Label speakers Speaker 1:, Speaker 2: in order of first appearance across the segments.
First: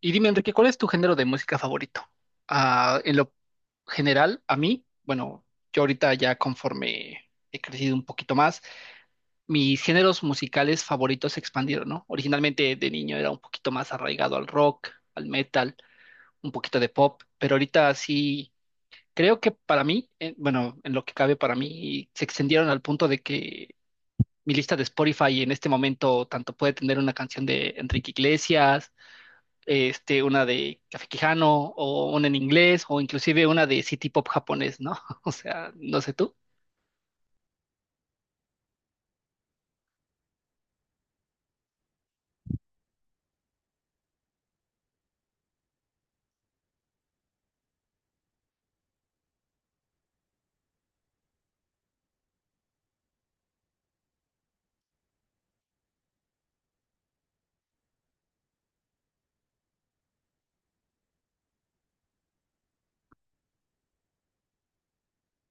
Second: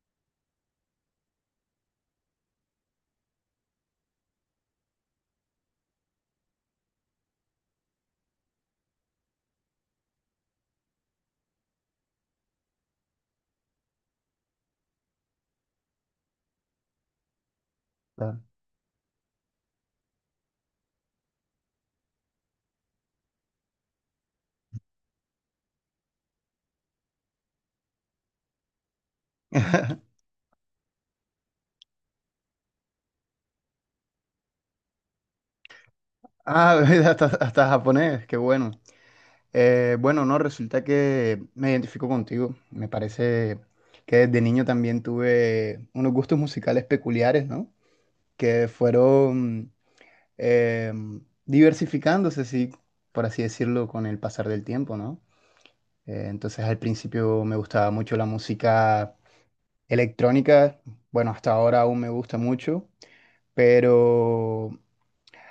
Speaker 1: Y dime, Enrique, ¿cuál es tu género de música favorito? Ah, en lo general, a mí, bueno, yo ahorita ya conforme he crecido un poquito más, mis géneros musicales favoritos se expandieron, ¿no? Originalmente de niño era un poquito más arraigado al rock, al metal, un poquito de pop, pero ahorita
Speaker 2: Claro.
Speaker 1: sí, creo que para mí, bueno, en lo que cabe para mí, se extendieron al punto de que mi lista de Spotify en este momento tanto puede tener una canción de Enrique Iglesias, una de Café Quijano, o una en inglés, o inclusive una de City Pop japonés, ¿no? O sea, no sé tú.
Speaker 2: Ah, mira, hasta japonés, qué bueno. Bueno, no, resulta que me identifico contigo. Me parece que desde niño también tuve unos gustos musicales peculiares, ¿no? Que fueron eh, diversificándose, sí, por así decirlo, con el pasar del tiempo, ¿no? Entonces al principio me gustaba mucho la música electrónica, bueno, hasta ahora aún me gusta mucho, pero.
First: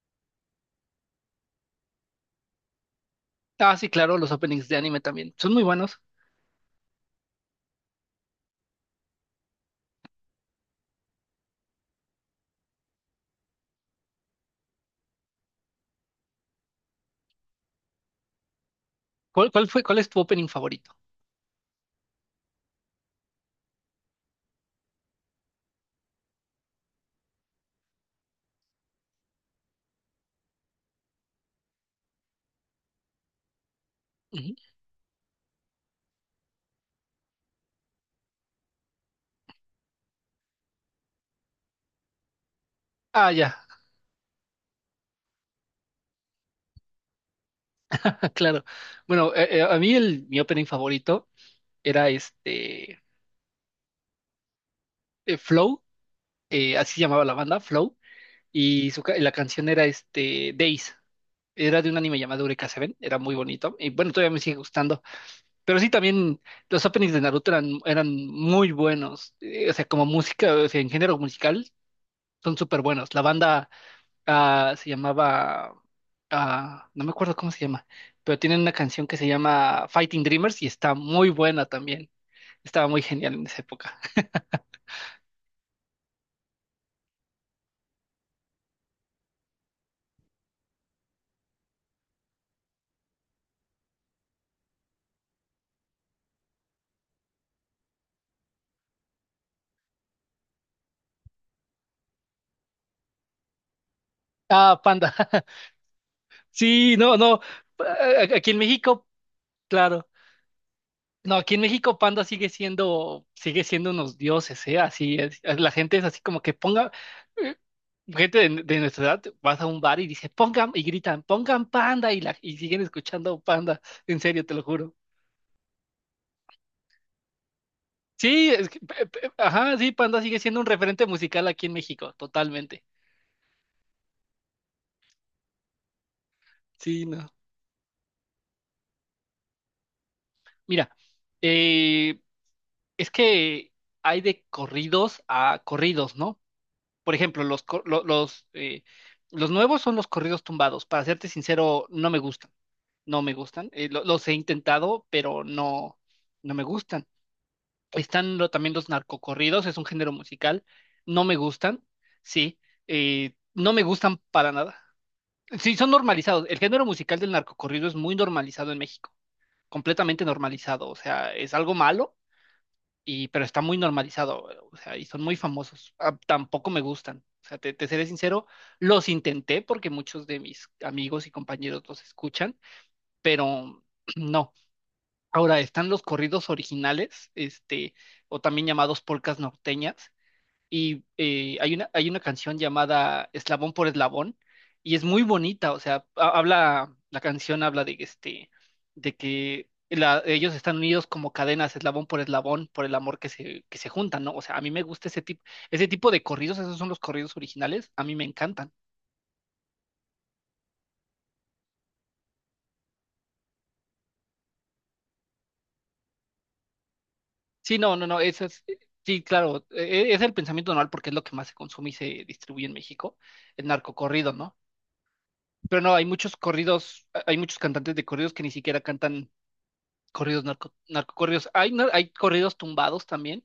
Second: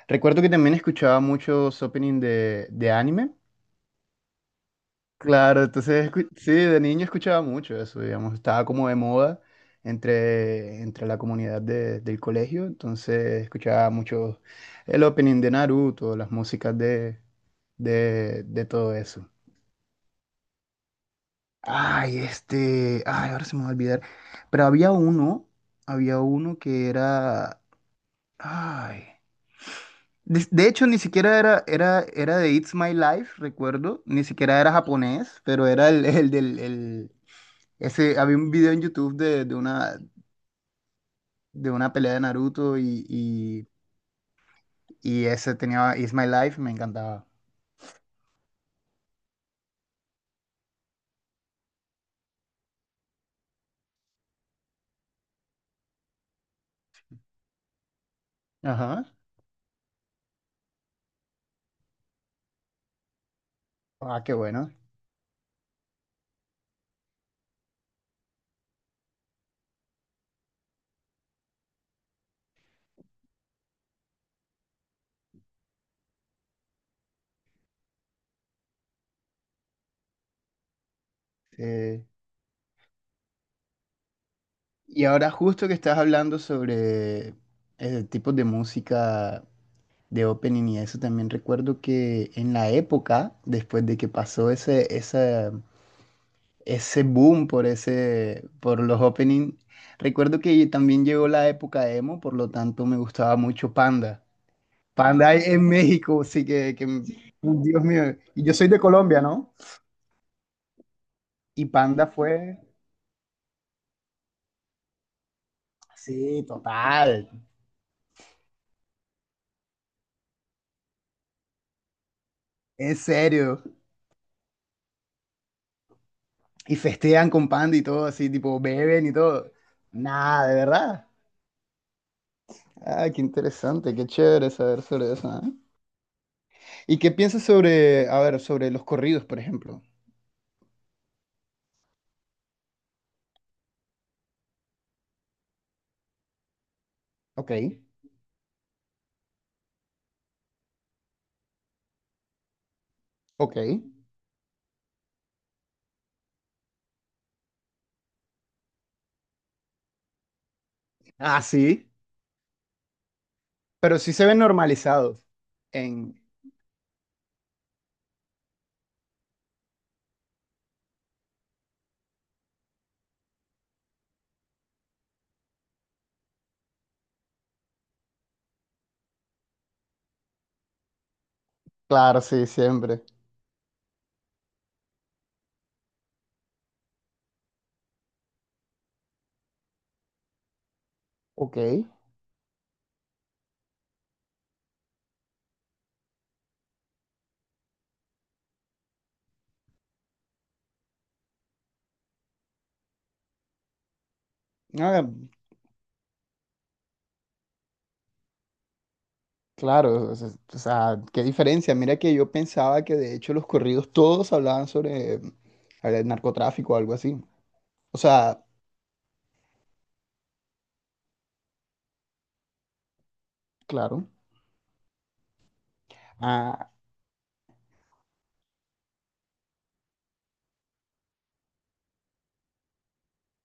Speaker 2: Recuerdo que también escuchaba muchos opening de anime.
Speaker 1: Ah, sí, claro, los openings de anime también. Son muy
Speaker 2: Claro,
Speaker 1: buenos.
Speaker 2: entonces sí, de niño escuchaba mucho eso, digamos, estaba como de moda entre la comunidad del colegio, entonces escuchaba mucho el opening de Naruto, las músicas de todo eso.
Speaker 1: ¿Cuál es tu opening favorito?
Speaker 2: Ay, ay, ahora se me va a olvidar, pero había uno que era, ay. De hecho, ni siquiera era de It's My Life, recuerdo, ni
Speaker 1: Ujú.
Speaker 2: siquiera era japonés, pero era el, ese, había un video en YouTube de una pelea de Naruto y,
Speaker 1: Ah, ya,
Speaker 2: y, y ese tenía It's My Life, me encantaba.
Speaker 1: claro. Bueno, a mí mi opening favorito era Flow, así llamaba la banda, Flow, y
Speaker 2: Ajá.
Speaker 1: la canción era Days. Era de un anime llamado Eureka Seven, era muy bonito. Y bueno,
Speaker 2: Ah,
Speaker 1: todavía
Speaker 2: qué
Speaker 1: me sigue
Speaker 2: bueno.
Speaker 1: gustando. Pero sí, también los openings de Naruto eran muy buenos. O sea, como música, o sea, en género musical, son súper buenos. La banda se llamaba, no me acuerdo cómo se llama, pero tienen una canción que se llama Fighting Dreamers y está muy buena
Speaker 2: Eh,
Speaker 1: también. Estaba muy genial en esa época.
Speaker 2: y ahora justo que estás hablando sobre tipos de música de opening y eso, también recuerdo que en la época, después de que pasó ese boom por los openings. Recuerdo que también llegó la época emo, por lo tanto me gustaba mucho Panda.
Speaker 1: Ah, Panda.
Speaker 2: Panda en México, sí que,
Speaker 1: Sí, no, no.
Speaker 2: Dios mío, y
Speaker 1: Aquí
Speaker 2: yo
Speaker 1: en
Speaker 2: soy de
Speaker 1: México,
Speaker 2: Colombia, ¿no?
Speaker 1: claro. No, aquí en
Speaker 2: Y
Speaker 1: México
Speaker 2: Panda
Speaker 1: Panda sigue
Speaker 2: fue,
Speaker 1: siendo, sigue siendo unos dioses, ¿eh? Así es. La gente es así como
Speaker 2: sí,
Speaker 1: que ponga.
Speaker 2: total,
Speaker 1: eh, Gente de nuestra edad, vas a un bar y dices, pongan, y gritan, pongan Panda, y siguen
Speaker 2: en
Speaker 1: escuchando
Speaker 2: serio.
Speaker 1: Panda, en serio, te lo juro.
Speaker 2: Y festean con Panda y todo, así,
Speaker 1: Sí,
Speaker 2: tipo,
Speaker 1: es que,
Speaker 2: beben y todo.
Speaker 1: ajá, sí, Panda sigue
Speaker 2: Nada, de
Speaker 1: siendo un referente
Speaker 2: verdad.
Speaker 1: musical aquí en México, totalmente.
Speaker 2: Ah, qué interesante, qué chévere saber sobre eso, ¿eh? ¿Y
Speaker 1: Sí,
Speaker 2: qué
Speaker 1: no.
Speaker 2: piensas sobre, a ver, sobre los corridos, por ejemplo?
Speaker 1: Mira, eh, es que hay de corridos a corridos, ¿no? Por ejemplo,
Speaker 2: Ok,
Speaker 1: los nuevos son los corridos tumbados. Para serte sincero, no me gustan, no me
Speaker 2: ok.
Speaker 1: gustan. Los he intentado, pero no, no me gustan. Están también los narcocorridos, es un género musical. No me
Speaker 2: Ah,
Speaker 1: gustan,
Speaker 2: sí.
Speaker 1: sí. No me
Speaker 2: Pero sí
Speaker 1: gustan
Speaker 2: se ven
Speaker 1: para nada.
Speaker 2: normalizados
Speaker 1: Sí, son
Speaker 2: en.
Speaker 1: normalizados. El género musical del narcocorrido es muy normalizado en México, completamente normalizado. O sea, es algo malo, pero está muy normalizado. O sea, y son muy famosos. Ah, tampoco me gustan. O sea, te seré sincero, los intenté porque muchos de mis amigos y compañeros los
Speaker 2: Claro, sí,
Speaker 1: escuchan,
Speaker 2: siempre.
Speaker 1: pero no. Ahora están los corridos originales, o también llamados polcas norteñas, y
Speaker 2: Ok.
Speaker 1: hay una canción llamada Eslabón por Eslabón, y es muy bonita, o sea, la canción habla de de que ellos están unidos como cadenas, eslabón por eslabón, por el amor que se juntan, ¿no? O sea, a mí me
Speaker 2: Ah,
Speaker 1: gusta ese tipo de corridos, esos son los corridos originales, a mí me encantan.
Speaker 2: claro, o sea, qué diferencia. Mira que yo pensaba que de hecho los corridos todos hablaban sobre el narcotráfico o algo así.
Speaker 1: Sí, no,
Speaker 2: O
Speaker 1: no, no,
Speaker 2: sea,
Speaker 1: eso es, sí, claro, es el pensamiento normal porque es lo que más se consume y se distribuye en México, el
Speaker 2: claro.
Speaker 1: narcocorrido, ¿no? Pero no, hay muchos
Speaker 2: ah,
Speaker 1: corridos, hay muchos cantantes de corridos que ni siquiera cantan corridos narcocorridos. Hay corridos tumbados también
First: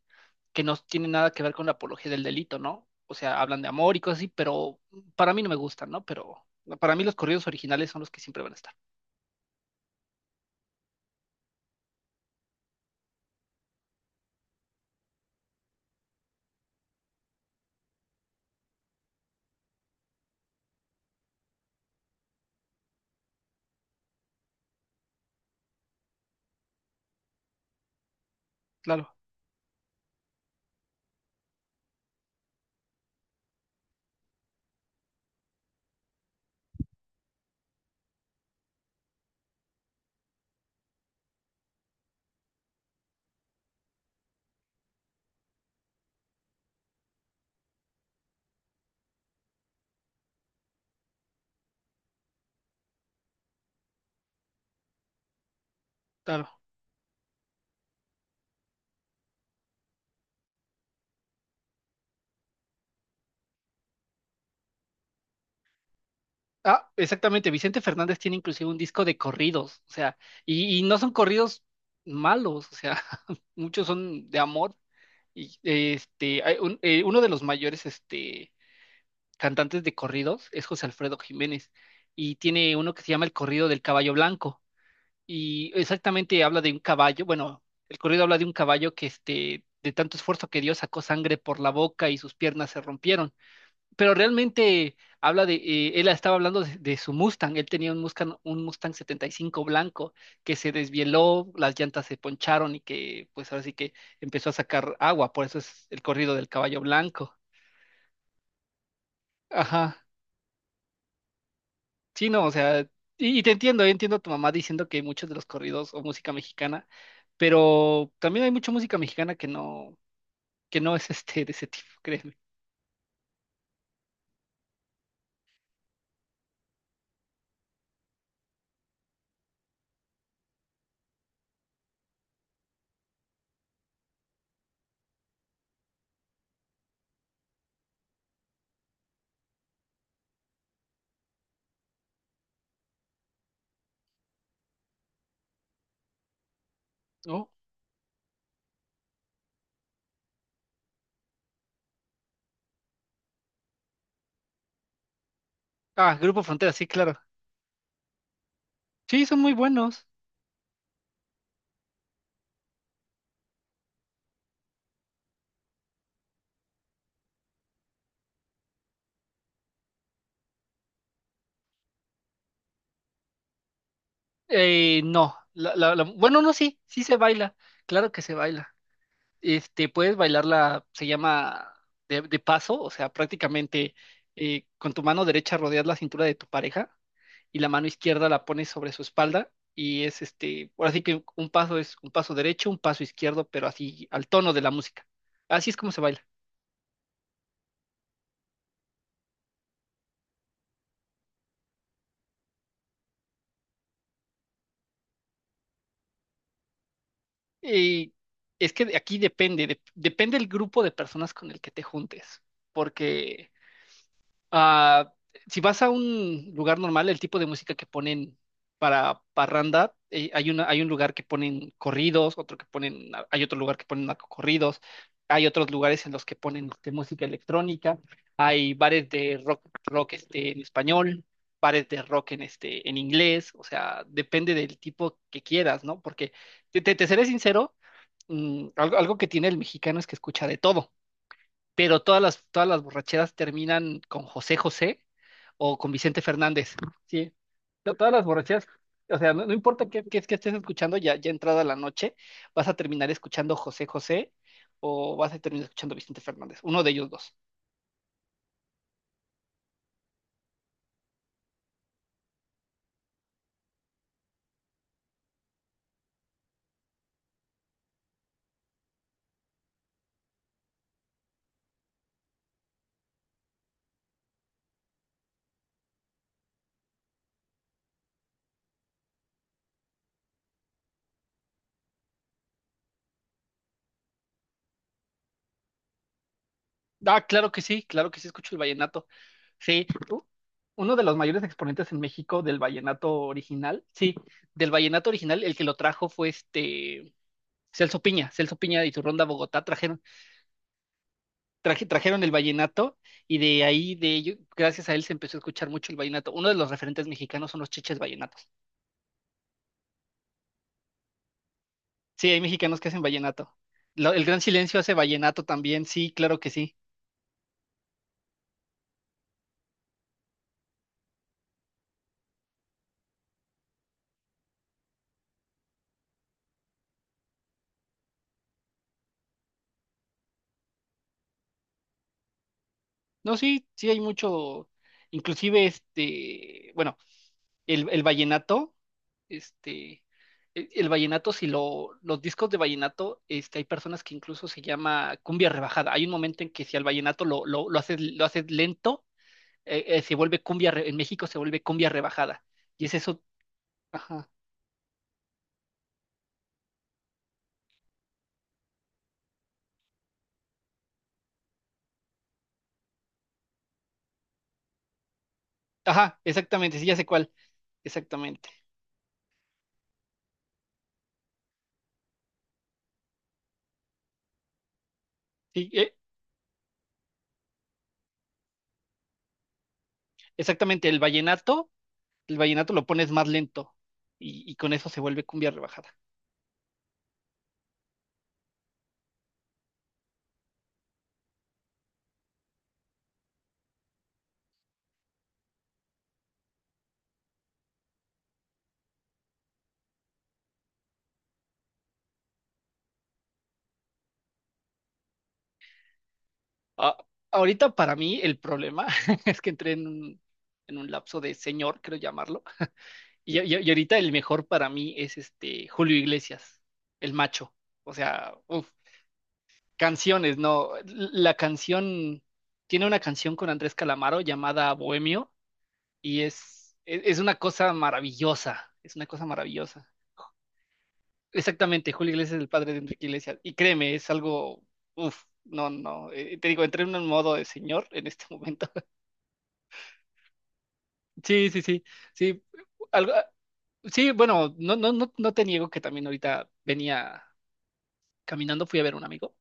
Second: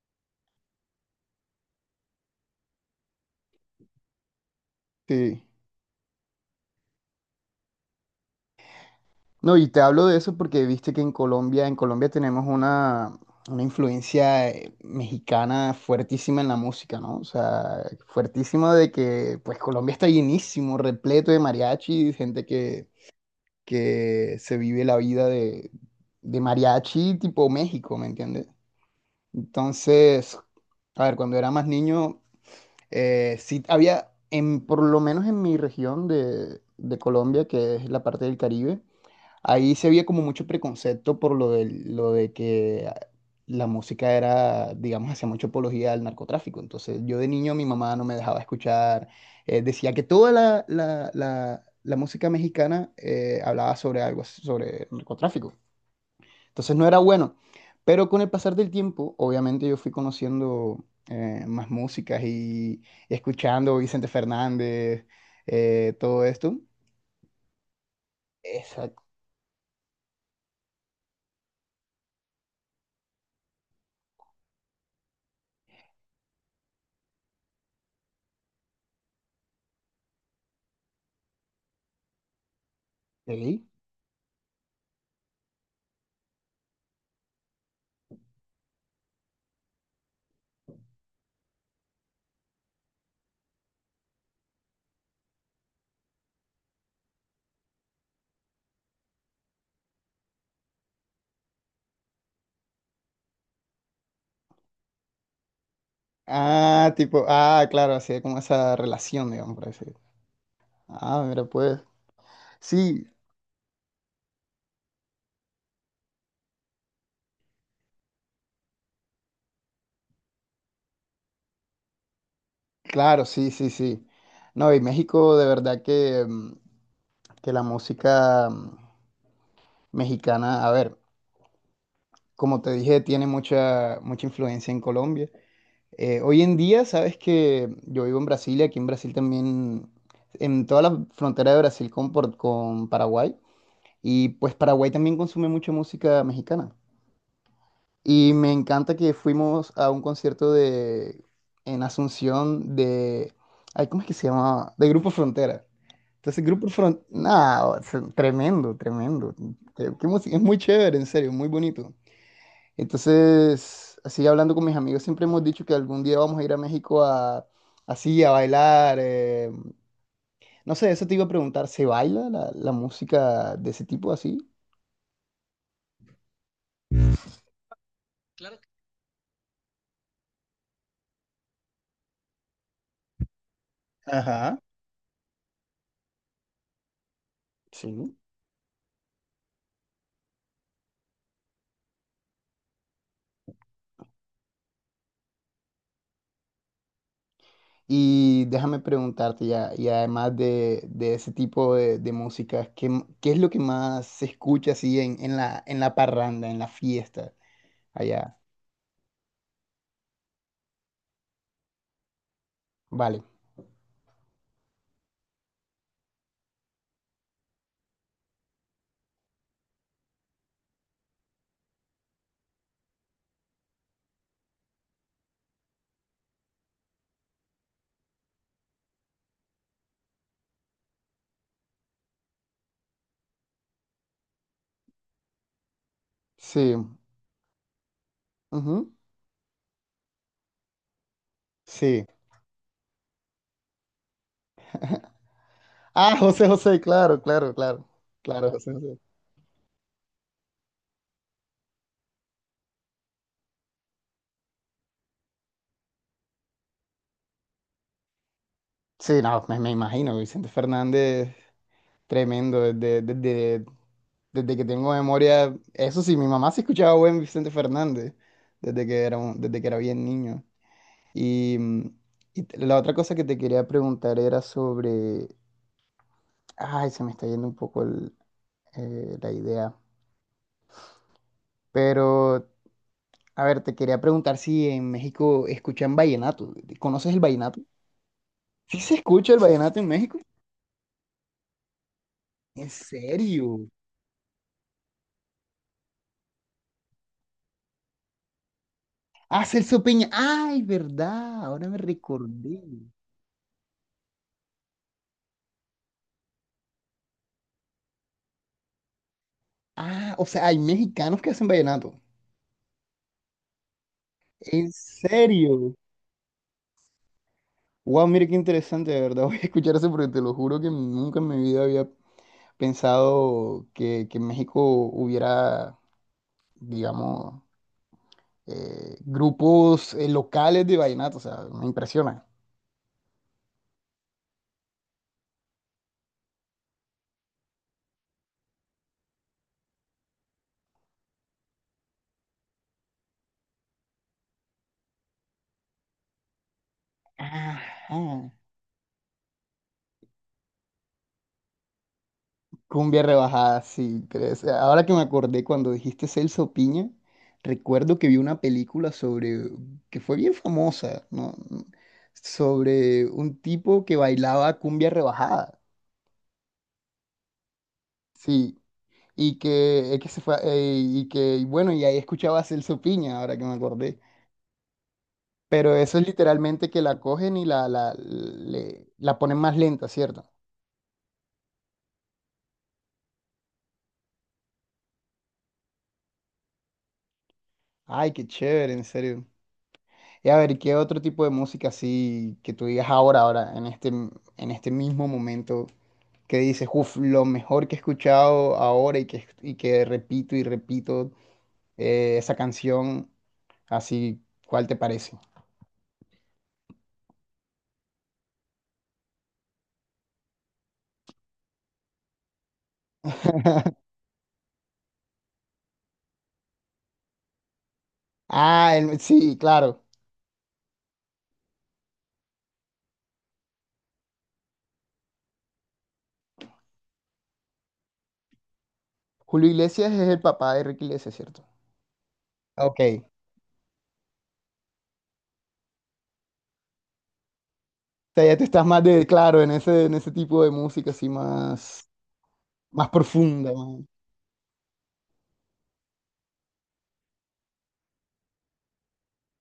Speaker 1: que no tienen nada que ver con la apología del delito, ¿no? O sea, hablan de amor y cosas así, pero para
Speaker 2: sí.
Speaker 1: mí no me gustan, ¿no? Pero para mí los corridos originales son los que siempre van a estar.
Speaker 2: No, y te hablo de eso porque viste que en Colombia, tenemos una influencia mexicana fuertísima en la música, ¿no? O sea, fuertísima de que pues Colombia está llenísimo, repleto de mariachi, gente que se vive la vida de mariachi tipo México, ¿me entiendes?
Speaker 1: Claro,
Speaker 2: Entonces, a ver, cuando era más niño, sí había, por lo menos en mi región de Colombia, que es la parte del Caribe. Ahí se veía como mucho preconcepto por lo de que la música era, digamos, hacía mucha apología al narcotráfico. Entonces, yo de niño mi mamá no me dejaba escuchar. Decía que toda la música mexicana hablaba sobre algo, sobre narcotráfico.
Speaker 1: claro.
Speaker 2: Entonces, no era bueno. Pero con el pasar del tiempo, obviamente yo fui conociendo más músicas y escuchando Vicente Fernández, todo esto.
Speaker 1: Ah, exactamente. Vicente Fernández tiene inclusive un
Speaker 2: Exacto.
Speaker 1: disco de corridos, o sea, y no son corridos malos, o sea, muchos son de amor. Y uno de los mayores cantantes de corridos es José Alfredo Jiménez, y tiene uno que se llama El Corrido del Caballo Blanco, y exactamente habla de un caballo, bueno, el corrido habla de un caballo que de tanto esfuerzo que dio sacó sangre por la boca y sus piernas se rompieron pero realmente habla él estaba hablando de su Mustang, él tenía un Mustang 75 blanco que se desvieló, las llantas se poncharon y que pues ahora sí que empezó a sacar agua, por eso es el corrido del caballo
Speaker 2: Ah, tipo,
Speaker 1: blanco.
Speaker 2: ah, claro, así como esa relación, digamos, por así
Speaker 1: Ajá,
Speaker 2: decirlo. Ah, mira, pues.
Speaker 1: sí, no, o sea,
Speaker 2: Sí,
Speaker 1: y te entiendo, yo entiendo a tu mamá diciendo que muchos de los corridos o música mexicana, pero también hay mucha música mexicana que no es de ese tipo, créeme,
Speaker 2: claro, sí, sí, sí. No, y México, de verdad que la música mexicana, a ver, como te dije, tiene mucha, mucha influencia en Colombia. Hoy en día, sabes que yo vivo en Brasil y aquí en Brasil también, en toda la frontera de Brasil con Paraguay, y pues Paraguay también consume mucha música mexicana.
Speaker 1: ¿no?
Speaker 2: Y me encanta que fuimos a un concierto de en Asunción de ay, ¿cómo es que se llamaba? De Grupo Frontera.
Speaker 1: Ah, Grupo
Speaker 2: Entonces, Grupo
Speaker 1: Frontera, sí,
Speaker 2: Frontera,
Speaker 1: claro.
Speaker 2: nada, tremendo,
Speaker 1: Sí,
Speaker 2: tremendo.
Speaker 1: son muy
Speaker 2: Qué-
Speaker 1: buenos.
Speaker 2: qué música- es muy chévere, en serio, muy bonito. Entonces, así hablando con mis amigos, siempre hemos dicho que algún día vamos a ir a México a así a bailar. No sé, eso te iba a preguntar, ¿se baila la música de ese tipo así?
Speaker 1: No, bueno, no, sí, sí se baila, claro que se baila. Puedes bailarla, se llama de paso, o sea, prácticamente
Speaker 2: Ajá.
Speaker 1: con tu mano derecha rodeas la cintura de tu pareja y la mano
Speaker 2: Sí.
Speaker 1: izquierda la pones sobre su espalda y es ahora sí que un paso es un paso derecho, un paso izquierdo, pero así al tono de la música. Así es como se baila.
Speaker 2: Y déjame preguntarte ya, y además de ese tipo de música, ¿qué es lo que más se escucha así en la parranda, en la fiesta
Speaker 1: Y
Speaker 2: allá?
Speaker 1: es que aquí depende, depende el grupo de personas con el que te juntes,
Speaker 2: Vale,
Speaker 1: porque ah, si vas a un lugar normal, el tipo de música que ponen para parranda, hay un lugar que ponen corridos, hay otro lugar que ponen narcocorridos, hay otros lugares en los que ponen música electrónica, hay bares de rock, rock en español, bares de rock en inglés, o sea, depende del tipo que quieras, ¿no? Porque
Speaker 2: sí,
Speaker 1: te seré sincero,
Speaker 2: ujú,
Speaker 1: algo que tiene el mexicano es que escucha de todo pero
Speaker 2: sí.
Speaker 1: todas las borracheras terminan con José José o con
Speaker 2: Ah,
Speaker 1: Vicente
Speaker 2: José
Speaker 1: Fernández.
Speaker 2: José, claro,
Speaker 1: Sí,
Speaker 2: claro, claro,
Speaker 1: Todas las
Speaker 2: claro,
Speaker 1: borracheras,
Speaker 2: José José.
Speaker 1: o sea, no, no importa qué es que estés escuchando, ya entrada la noche, vas a terminar escuchando José José o vas a terminar escuchando Vicente Fernández, uno de ellos dos.
Speaker 2: Sí, no, me imagino, Vicente Fernández, tremendo, desde que tengo memoria, eso sí, mi mamá se escuchaba buen Vicente Fernández, desde que era bien niño. Y, mm, y la otra cosa que te quería preguntar era sobre. Ay, se me está yendo un poco la idea. Pero, a ver, te quería preguntar si en México escuchan vallenato. ¿Conoces el
Speaker 1: Ah,
Speaker 2: vallenato?
Speaker 1: claro que sí, escucho el
Speaker 2: ¿Sí se
Speaker 1: vallenato.
Speaker 2: escucha el vallenato
Speaker 1: Sí,
Speaker 2: en México?
Speaker 1: uno de los mayores exponentes en México del
Speaker 2: ¿En
Speaker 1: vallenato
Speaker 2: serio?
Speaker 1: original, sí, del vallenato original, el que lo trajo fue Celso Piña, Celso Piña y su Ronda
Speaker 2: Ah,
Speaker 1: Bogotá
Speaker 2: Celso Peña. Ay, verdad. Ahora me
Speaker 1: trajeron el
Speaker 2: recordé.
Speaker 1: vallenato y de ello, gracias a él se empezó a escuchar mucho el vallenato. Uno de los referentes mexicanos son los chiches vallenatos.
Speaker 2: Ah, o sea, hay mexicanos que hacen vallenato.
Speaker 1: Sí, hay mexicanos que hacen vallenato. El Gran
Speaker 2: ¿En
Speaker 1: Silencio hace vallenato
Speaker 2: serio?
Speaker 1: también, sí, claro que sí.
Speaker 2: Wow, mira qué interesante, de verdad. Voy a escuchar eso porque te lo juro que nunca en mi vida había pensado que en México hubiera, digamos, grupos locales de vallenato, o sea, me impresiona.
Speaker 1: No, sí, sí hay mucho, inclusive bueno, el vallenato, este, el vallenato, si los discos de vallenato, hay personas que incluso se llama cumbia rebajada. Hay un momento en que si al vallenato lo
Speaker 2: Ajá.
Speaker 1: haces lento, se vuelve cumbia, en México se vuelve cumbia rebajada. Y es
Speaker 2: Cumbia
Speaker 1: eso,
Speaker 2: rebajada, sí.
Speaker 1: ajá,
Speaker 2: Ahora que me acordé cuando dijiste Celso Piña, recuerdo que vi una película sobre, que fue bien famosa, ¿no? Sobre un tipo que bailaba cumbia rebajada,
Speaker 1: ajá, exactamente, sí, ya sé cuál, exactamente.
Speaker 2: sí. Y que se fue, y que, y bueno, y ahí escuchaba a Celso Piña, ahora que me acordé.
Speaker 1: Sí,
Speaker 2: Pero eso es literalmente que la cogen y la ponen más lenta, ¿cierto?
Speaker 1: exactamente, el vallenato, lo pones más lento y con eso se vuelve cumbia rebajada.
Speaker 2: Ay, qué chévere, en serio. Y a ver, ¿qué otro tipo de música así que tú digas ahora, en este mismo momento, que dices, uff, lo mejor que he escuchado ahora y que repito y repito esa canción, así, ¿cuál te parece?
Speaker 1: Ah, ahorita para mí el problema es que entré en en un lapso de señor, creo llamarlo, y ahorita el mejor para mí es Julio Iglesias, el macho. O sea, uff,
Speaker 2: Ah, sí, claro.
Speaker 1: Canciones, no. La canción, tiene una canción con Andrés Calamaro llamada Bohemio y es una cosa maravillosa, es una cosa
Speaker 2: Julio
Speaker 1: maravillosa.
Speaker 2: Iglesias es el papá de Ricky Iglesias, ¿cierto?
Speaker 1: Exactamente, Julio Iglesias es el padre de
Speaker 2: Ok.
Speaker 1: Enrique Iglesias y créeme, es algo, uff no, no, te digo, entré en un modo de señor en este
Speaker 2: Sea, ya te estás
Speaker 1: momento.
Speaker 2: más de, claro, en ese tipo de música así
Speaker 1: Sí, sí, sí,
Speaker 2: más,
Speaker 1: sí,
Speaker 2: más
Speaker 1: algo,
Speaker 2: profunda, más.
Speaker 1: sí, bueno, no, no, no, no te niego que también ahorita venía caminando, fui a ver a un amigo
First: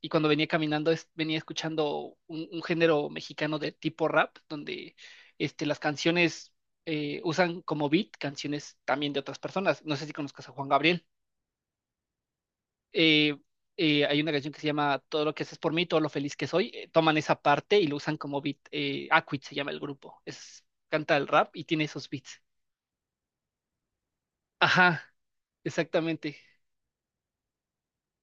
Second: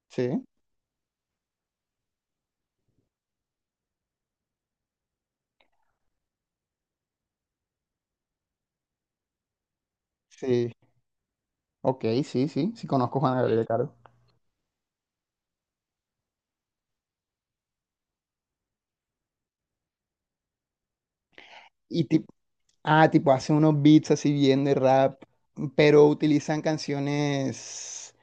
Speaker 1: y cuando
Speaker 2: Sí,
Speaker 1: venía caminando venía escuchando un género mexicano de tipo rap, donde las canciones usan como beat canciones también de otras personas. No sé si conozcas a Juan
Speaker 2: sí.
Speaker 1: Gabriel.
Speaker 2: Ok, sí, sí, sí conozco a Juan
Speaker 1: Eh,
Speaker 2: Gabriel, claro.
Speaker 1: Hay una canción que se llama Todo lo que haces por mí, todo lo feliz que soy. Toman esa parte y lo usan como beat. Acquit se llama el grupo. Canta el rap y tiene
Speaker 2: Y
Speaker 1: esos
Speaker 2: tipo,
Speaker 1: beats.
Speaker 2: ah, tipo, hace unos beats así bien de
Speaker 1: Ajá,
Speaker 2: rap, pero
Speaker 1: exactamente.
Speaker 2: utilizan canciones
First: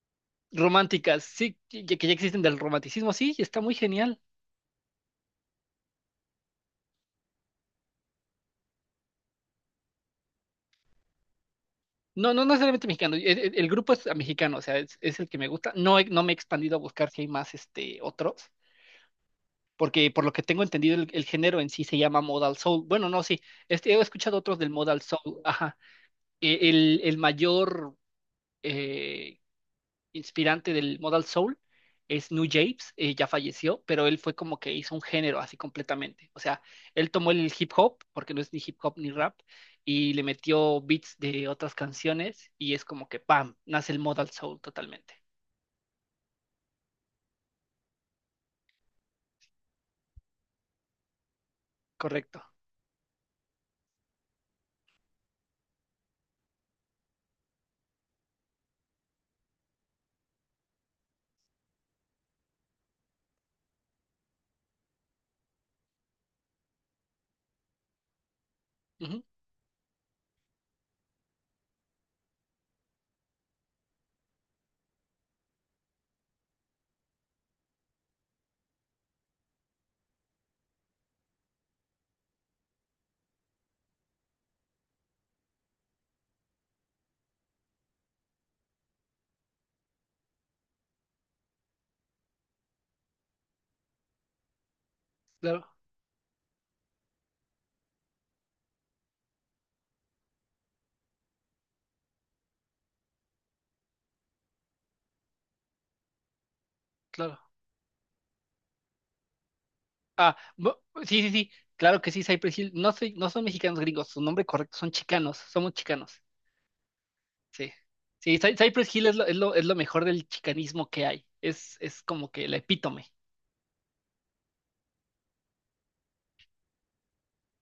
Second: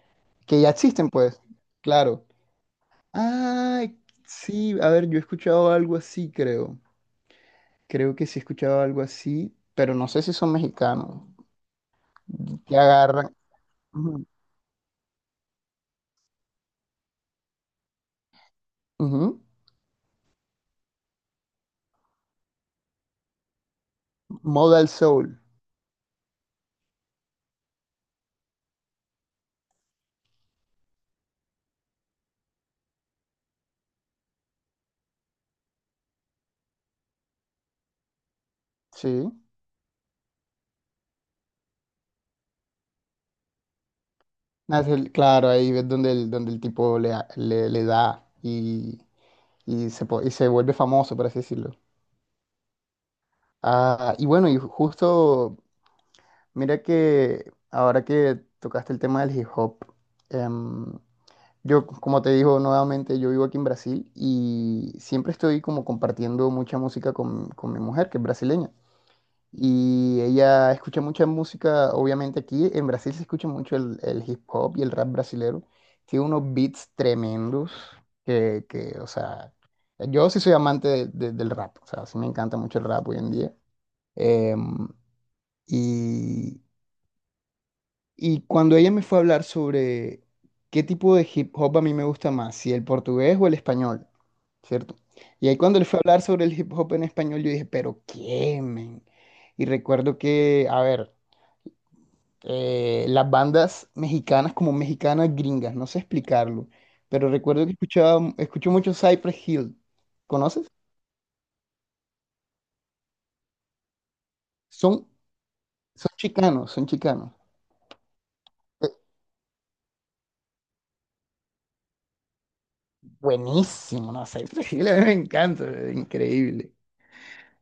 Speaker 2: que ya existen,
Speaker 1: Románticas,
Speaker 2: pues,
Speaker 1: sí, que ya
Speaker 2: claro.
Speaker 1: existen del romanticismo, sí, y está muy
Speaker 2: Ah,
Speaker 1: genial.
Speaker 2: sí, a ver, yo he escuchado algo así, creo. Creo que sí he escuchado algo así, pero no sé si son mexicanos.
Speaker 1: No, no
Speaker 2: Que
Speaker 1: necesariamente mexicano.
Speaker 2: agarran.
Speaker 1: El grupo es
Speaker 2: Ujú,
Speaker 1: mexicano, o sea, es el que me gusta. No, no me he expandido a buscar si hay más otros,
Speaker 2: ujú,
Speaker 1: porque por lo que tengo entendido, el género en sí se llama Modal Soul. Bueno, no, sí, he escuchado otros del
Speaker 2: Modal
Speaker 1: Modal
Speaker 2: Soul,
Speaker 1: Soul. Ajá. El mayor eh, inspirante del Modal Soul es New Japes, ya falleció, pero él fue como que hizo un género así completamente. O sea, él tomó el hip hop, porque no es ni hip hop ni
Speaker 2: sí.
Speaker 1: rap, y le metió beats de otras canciones y es como que, ¡pam!, nace el Modal Soul
Speaker 2: Nace
Speaker 1: totalmente.
Speaker 2: claro, ahí ves donde donde el tipo le da y se vuelve famoso, por así decirlo.
Speaker 1: Correcto.
Speaker 2: Ah, y bueno, y justo, mira que ahora que tocaste el tema del hip hop, em, yo, como te digo nuevamente, yo vivo aquí en Brasil y siempre estoy como compartiendo mucha música con mi mujer, que es brasileña.
Speaker 1: Ujú,
Speaker 2: Y ella escucha mucha música, obviamente aquí en Brasil se escucha mucho el hip hop y el rap brasilero. Tiene unos beats tremendos que, o sea, yo sí soy amante del rap, o sea, sí me encanta mucho el rap hoy en día. Em, y, y cuando ella me fue a hablar sobre qué tipo de hip hop a mí me gusta más, si el portugués o el español, ¿cierto? Y ahí
Speaker 1: claro,
Speaker 2: cuando le fue a hablar sobre el hip hop en español, yo dije, pero qué, men. Y recuerdo que, a ver, las bandas mexicanas como mexicanas gringas, no sé explicarlo, pero
Speaker 1: claro.
Speaker 2: recuerdo que escuchaba, escucho mucho Cypress Hill,
Speaker 1: Ah,
Speaker 2: ¿conoces?
Speaker 1: sí, sí, sí, claro que sí, Cypress Hill. No son mexicanos gringos, su nombre correcto son
Speaker 2: Son,
Speaker 1: chicanos, somos
Speaker 2: son
Speaker 1: chicanos.
Speaker 2: chicanos, son chicanos.
Speaker 1: Sí. Sí,
Speaker 2: Eh,
Speaker 1: Cypress Hill es lo mejor del chicanismo que hay. Es como que el epítome.
Speaker 2: Buenísimo, ¿no? Cypress Hill a mí me encanta, increíble.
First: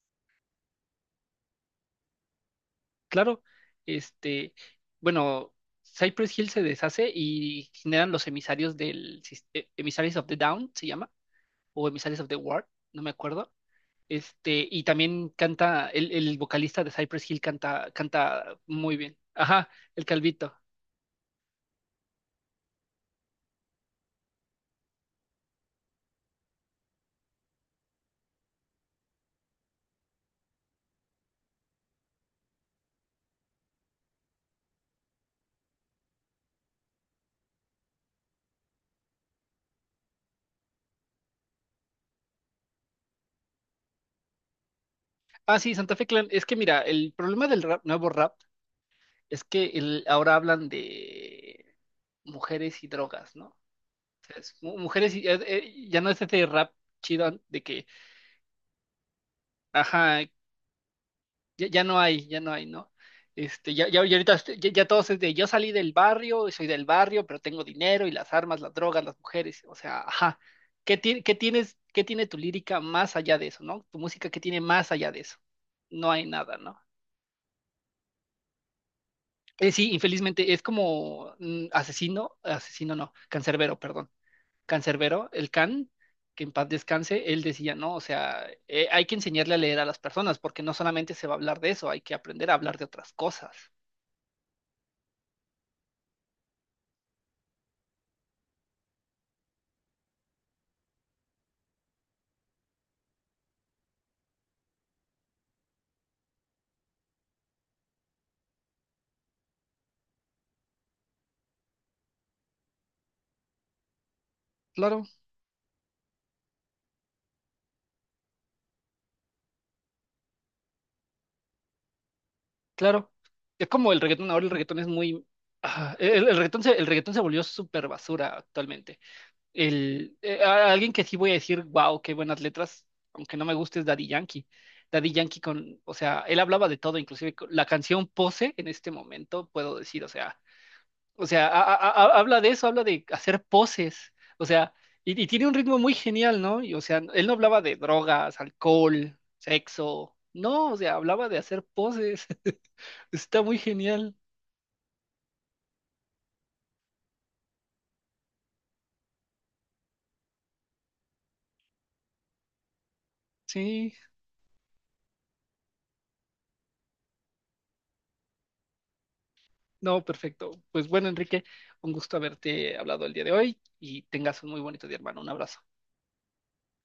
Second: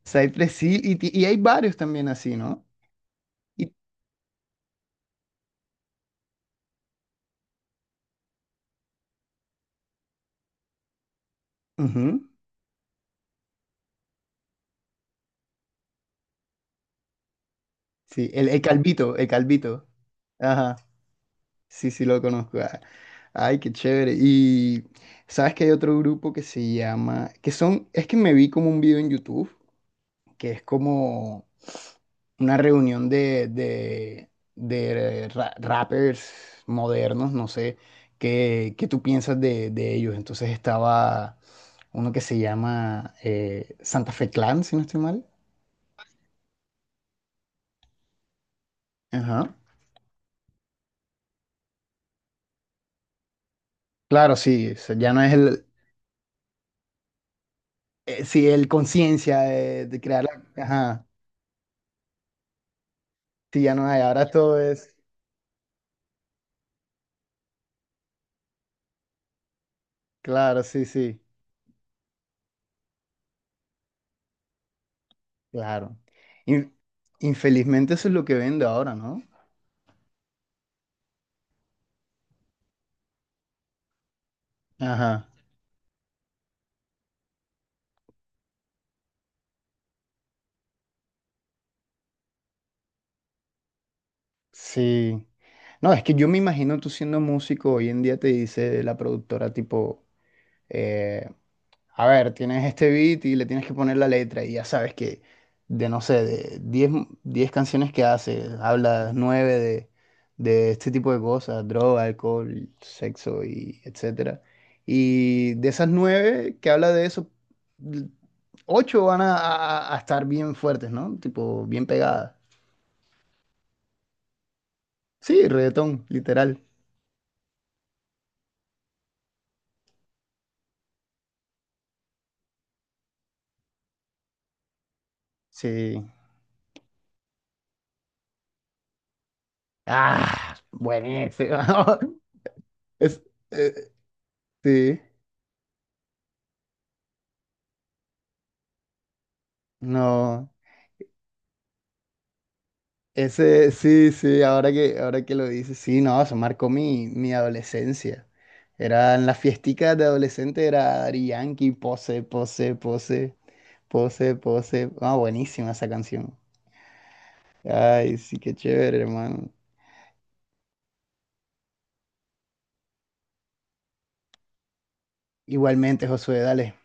Speaker 2: Cypress Hill, y hay varios también así, ¿no?
Speaker 1: Claro,
Speaker 2: Y,
Speaker 1: este, bueno, Cypress Hill se deshace y generan los emisarios Emissaries of the Down, se llama, o Emissaries
Speaker 2: ujú,
Speaker 1: of the Ward, no me acuerdo. Y también el vocalista de Cypress Hill canta,
Speaker 2: sí, el,
Speaker 1: canta
Speaker 2: el
Speaker 1: muy
Speaker 2: Calvito,
Speaker 1: bien.
Speaker 2: el
Speaker 1: Ajá,
Speaker 2: Calvito.
Speaker 1: el calvito.
Speaker 2: Ajá, sí, sí, lo conozco. Ah, ay, qué chévere. Y sabes que hay otro grupo que se llama, que son, es que me vi como un video en YouTube que es como una reunión de rappers modernos, no sé, qué tú piensas de ellos. Entonces estaba uno que se llama Santa Fe Clan, si no estoy mal.
Speaker 1: Ah, sí, Santa Fe Clan. Es que mira, el problema del nuevo rap es
Speaker 2: Ajá.
Speaker 1: que ahora hablan de mujeres y drogas, ¿no? O
Speaker 2: Claro,
Speaker 1: sea, es
Speaker 2: sí, o sea, ya
Speaker 1: mujeres
Speaker 2: no
Speaker 1: y
Speaker 2: es el,
Speaker 1: ya no es ese rap chido de que...
Speaker 2: sí, el conciencia de
Speaker 1: Ajá,
Speaker 2: crear la. Ajá,
Speaker 1: Ya no hay, ya no hay, ¿no?
Speaker 2: sí, ya no hay, ahora
Speaker 1: Ahorita
Speaker 2: todo
Speaker 1: ya
Speaker 2: es.
Speaker 1: todos es de yo salí del barrio y soy del barrio, pero tengo dinero y las armas, las drogas, las mujeres. O sea, ajá.
Speaker 2: Claro, sí,
Speaker 1: ¿Qué,
Speaker 2: sí,
Speaker 1: ti- qué tienes, qué tiene tu lírica más allá de eso, ¿no? Tu música, ¿qué tiene más allá de eso?
Speaker 2: claro.
Speaker 1: No hay nada,
Speaker 2: In-
Speaker 1: ¿no?
Speaker 2: Infelizmente eso es lo que vende ahora, ¿no?
Speaker 1: Sí, infelizmente es como asesino, asesino no, cancerbero, perdón.
Speaker 2: Ajá.
Speaker 1: Cancerbero, el can, que en paz descanse, él decía, ¿no? O sea, hay que enseñarle a leer a las personas, porque no solamente se va a hablar de eso, hay que aprender a hablar de otras cosas.
Speaker 2: Sí. No, es que yo me imagino tú siendo músico, hoy en día te dice la productora tipo, eh, a ver, tienes este beat y le tienes que poner la letra y ya sabes que de, no sé, de 10 canciones que hace, habla 9 de este tipo de cosas, droga, alcohol, sexo y etcétera.
Speaker 1: Claro.
Speaker 2: Y de esas 9 que habla de eso, l- 8 van a estar bien fuertes, ¿no? Tipo, bien pegadas.
Speaker 1: Claro, es como el reggaetón, ahora el reggaetón es muy...
Speaker 2: Sí,
Speaker 1: ah,
Speaker 2: reggaetón,
Speaker 1: e-, el, el reggaetón
Speaker 2: literal.
Speaker 1: se volvió súper basura actualmente. Alguien que sí voy a decir, wow, qué buenas letras, aunque no me guste, es Daddy Yankee. Daddy Yankee o
Speaker 2: Sí.
Speaker 1: sea, él hablaba de todo, inclusive con la canción Pose en este momento, puedo decir,
Speaker 2: Ah,
Speaker 1: o sea,
Speaker 2: buenísimo.
Speaker 1: habla de eso, habla de
Speaker 2: Es,
Speaker 1: hacer
Speaker 2: eh,
Speaker 1: poses, o sea,
Speaker 2: sí,
Speaker 1: y tiene un ritmo muy genial, ¿no? Y, o sea, él no hablaba de drogas, alcohol, sexo,
Speaker 2: no.
Speaker 1: no, o sea, hablaba de hacer poses. Está muy
Speaker 2: Ese, sí,
Speaker 1: genial.
Speaker 2: sí, ahora que lo dices, sí, no, eso marcó mi adolescencia. Eran las fiesticas de adolescente, era Daddy Yankee, pose, pose, pose,
Speaker 1: Sí,
Speaker 2: pose, pose. Ah, buenísima esa canción. Ay, sí, qué chévere, hermano.
Speaker 1: no, perfecto. Pues bueno, Enrique, un gusto haberte hablado el día de hoy y tengas un muy bonito día, hermano. Un abrazo.
Speaker 2: Igualmente, Josué, dale.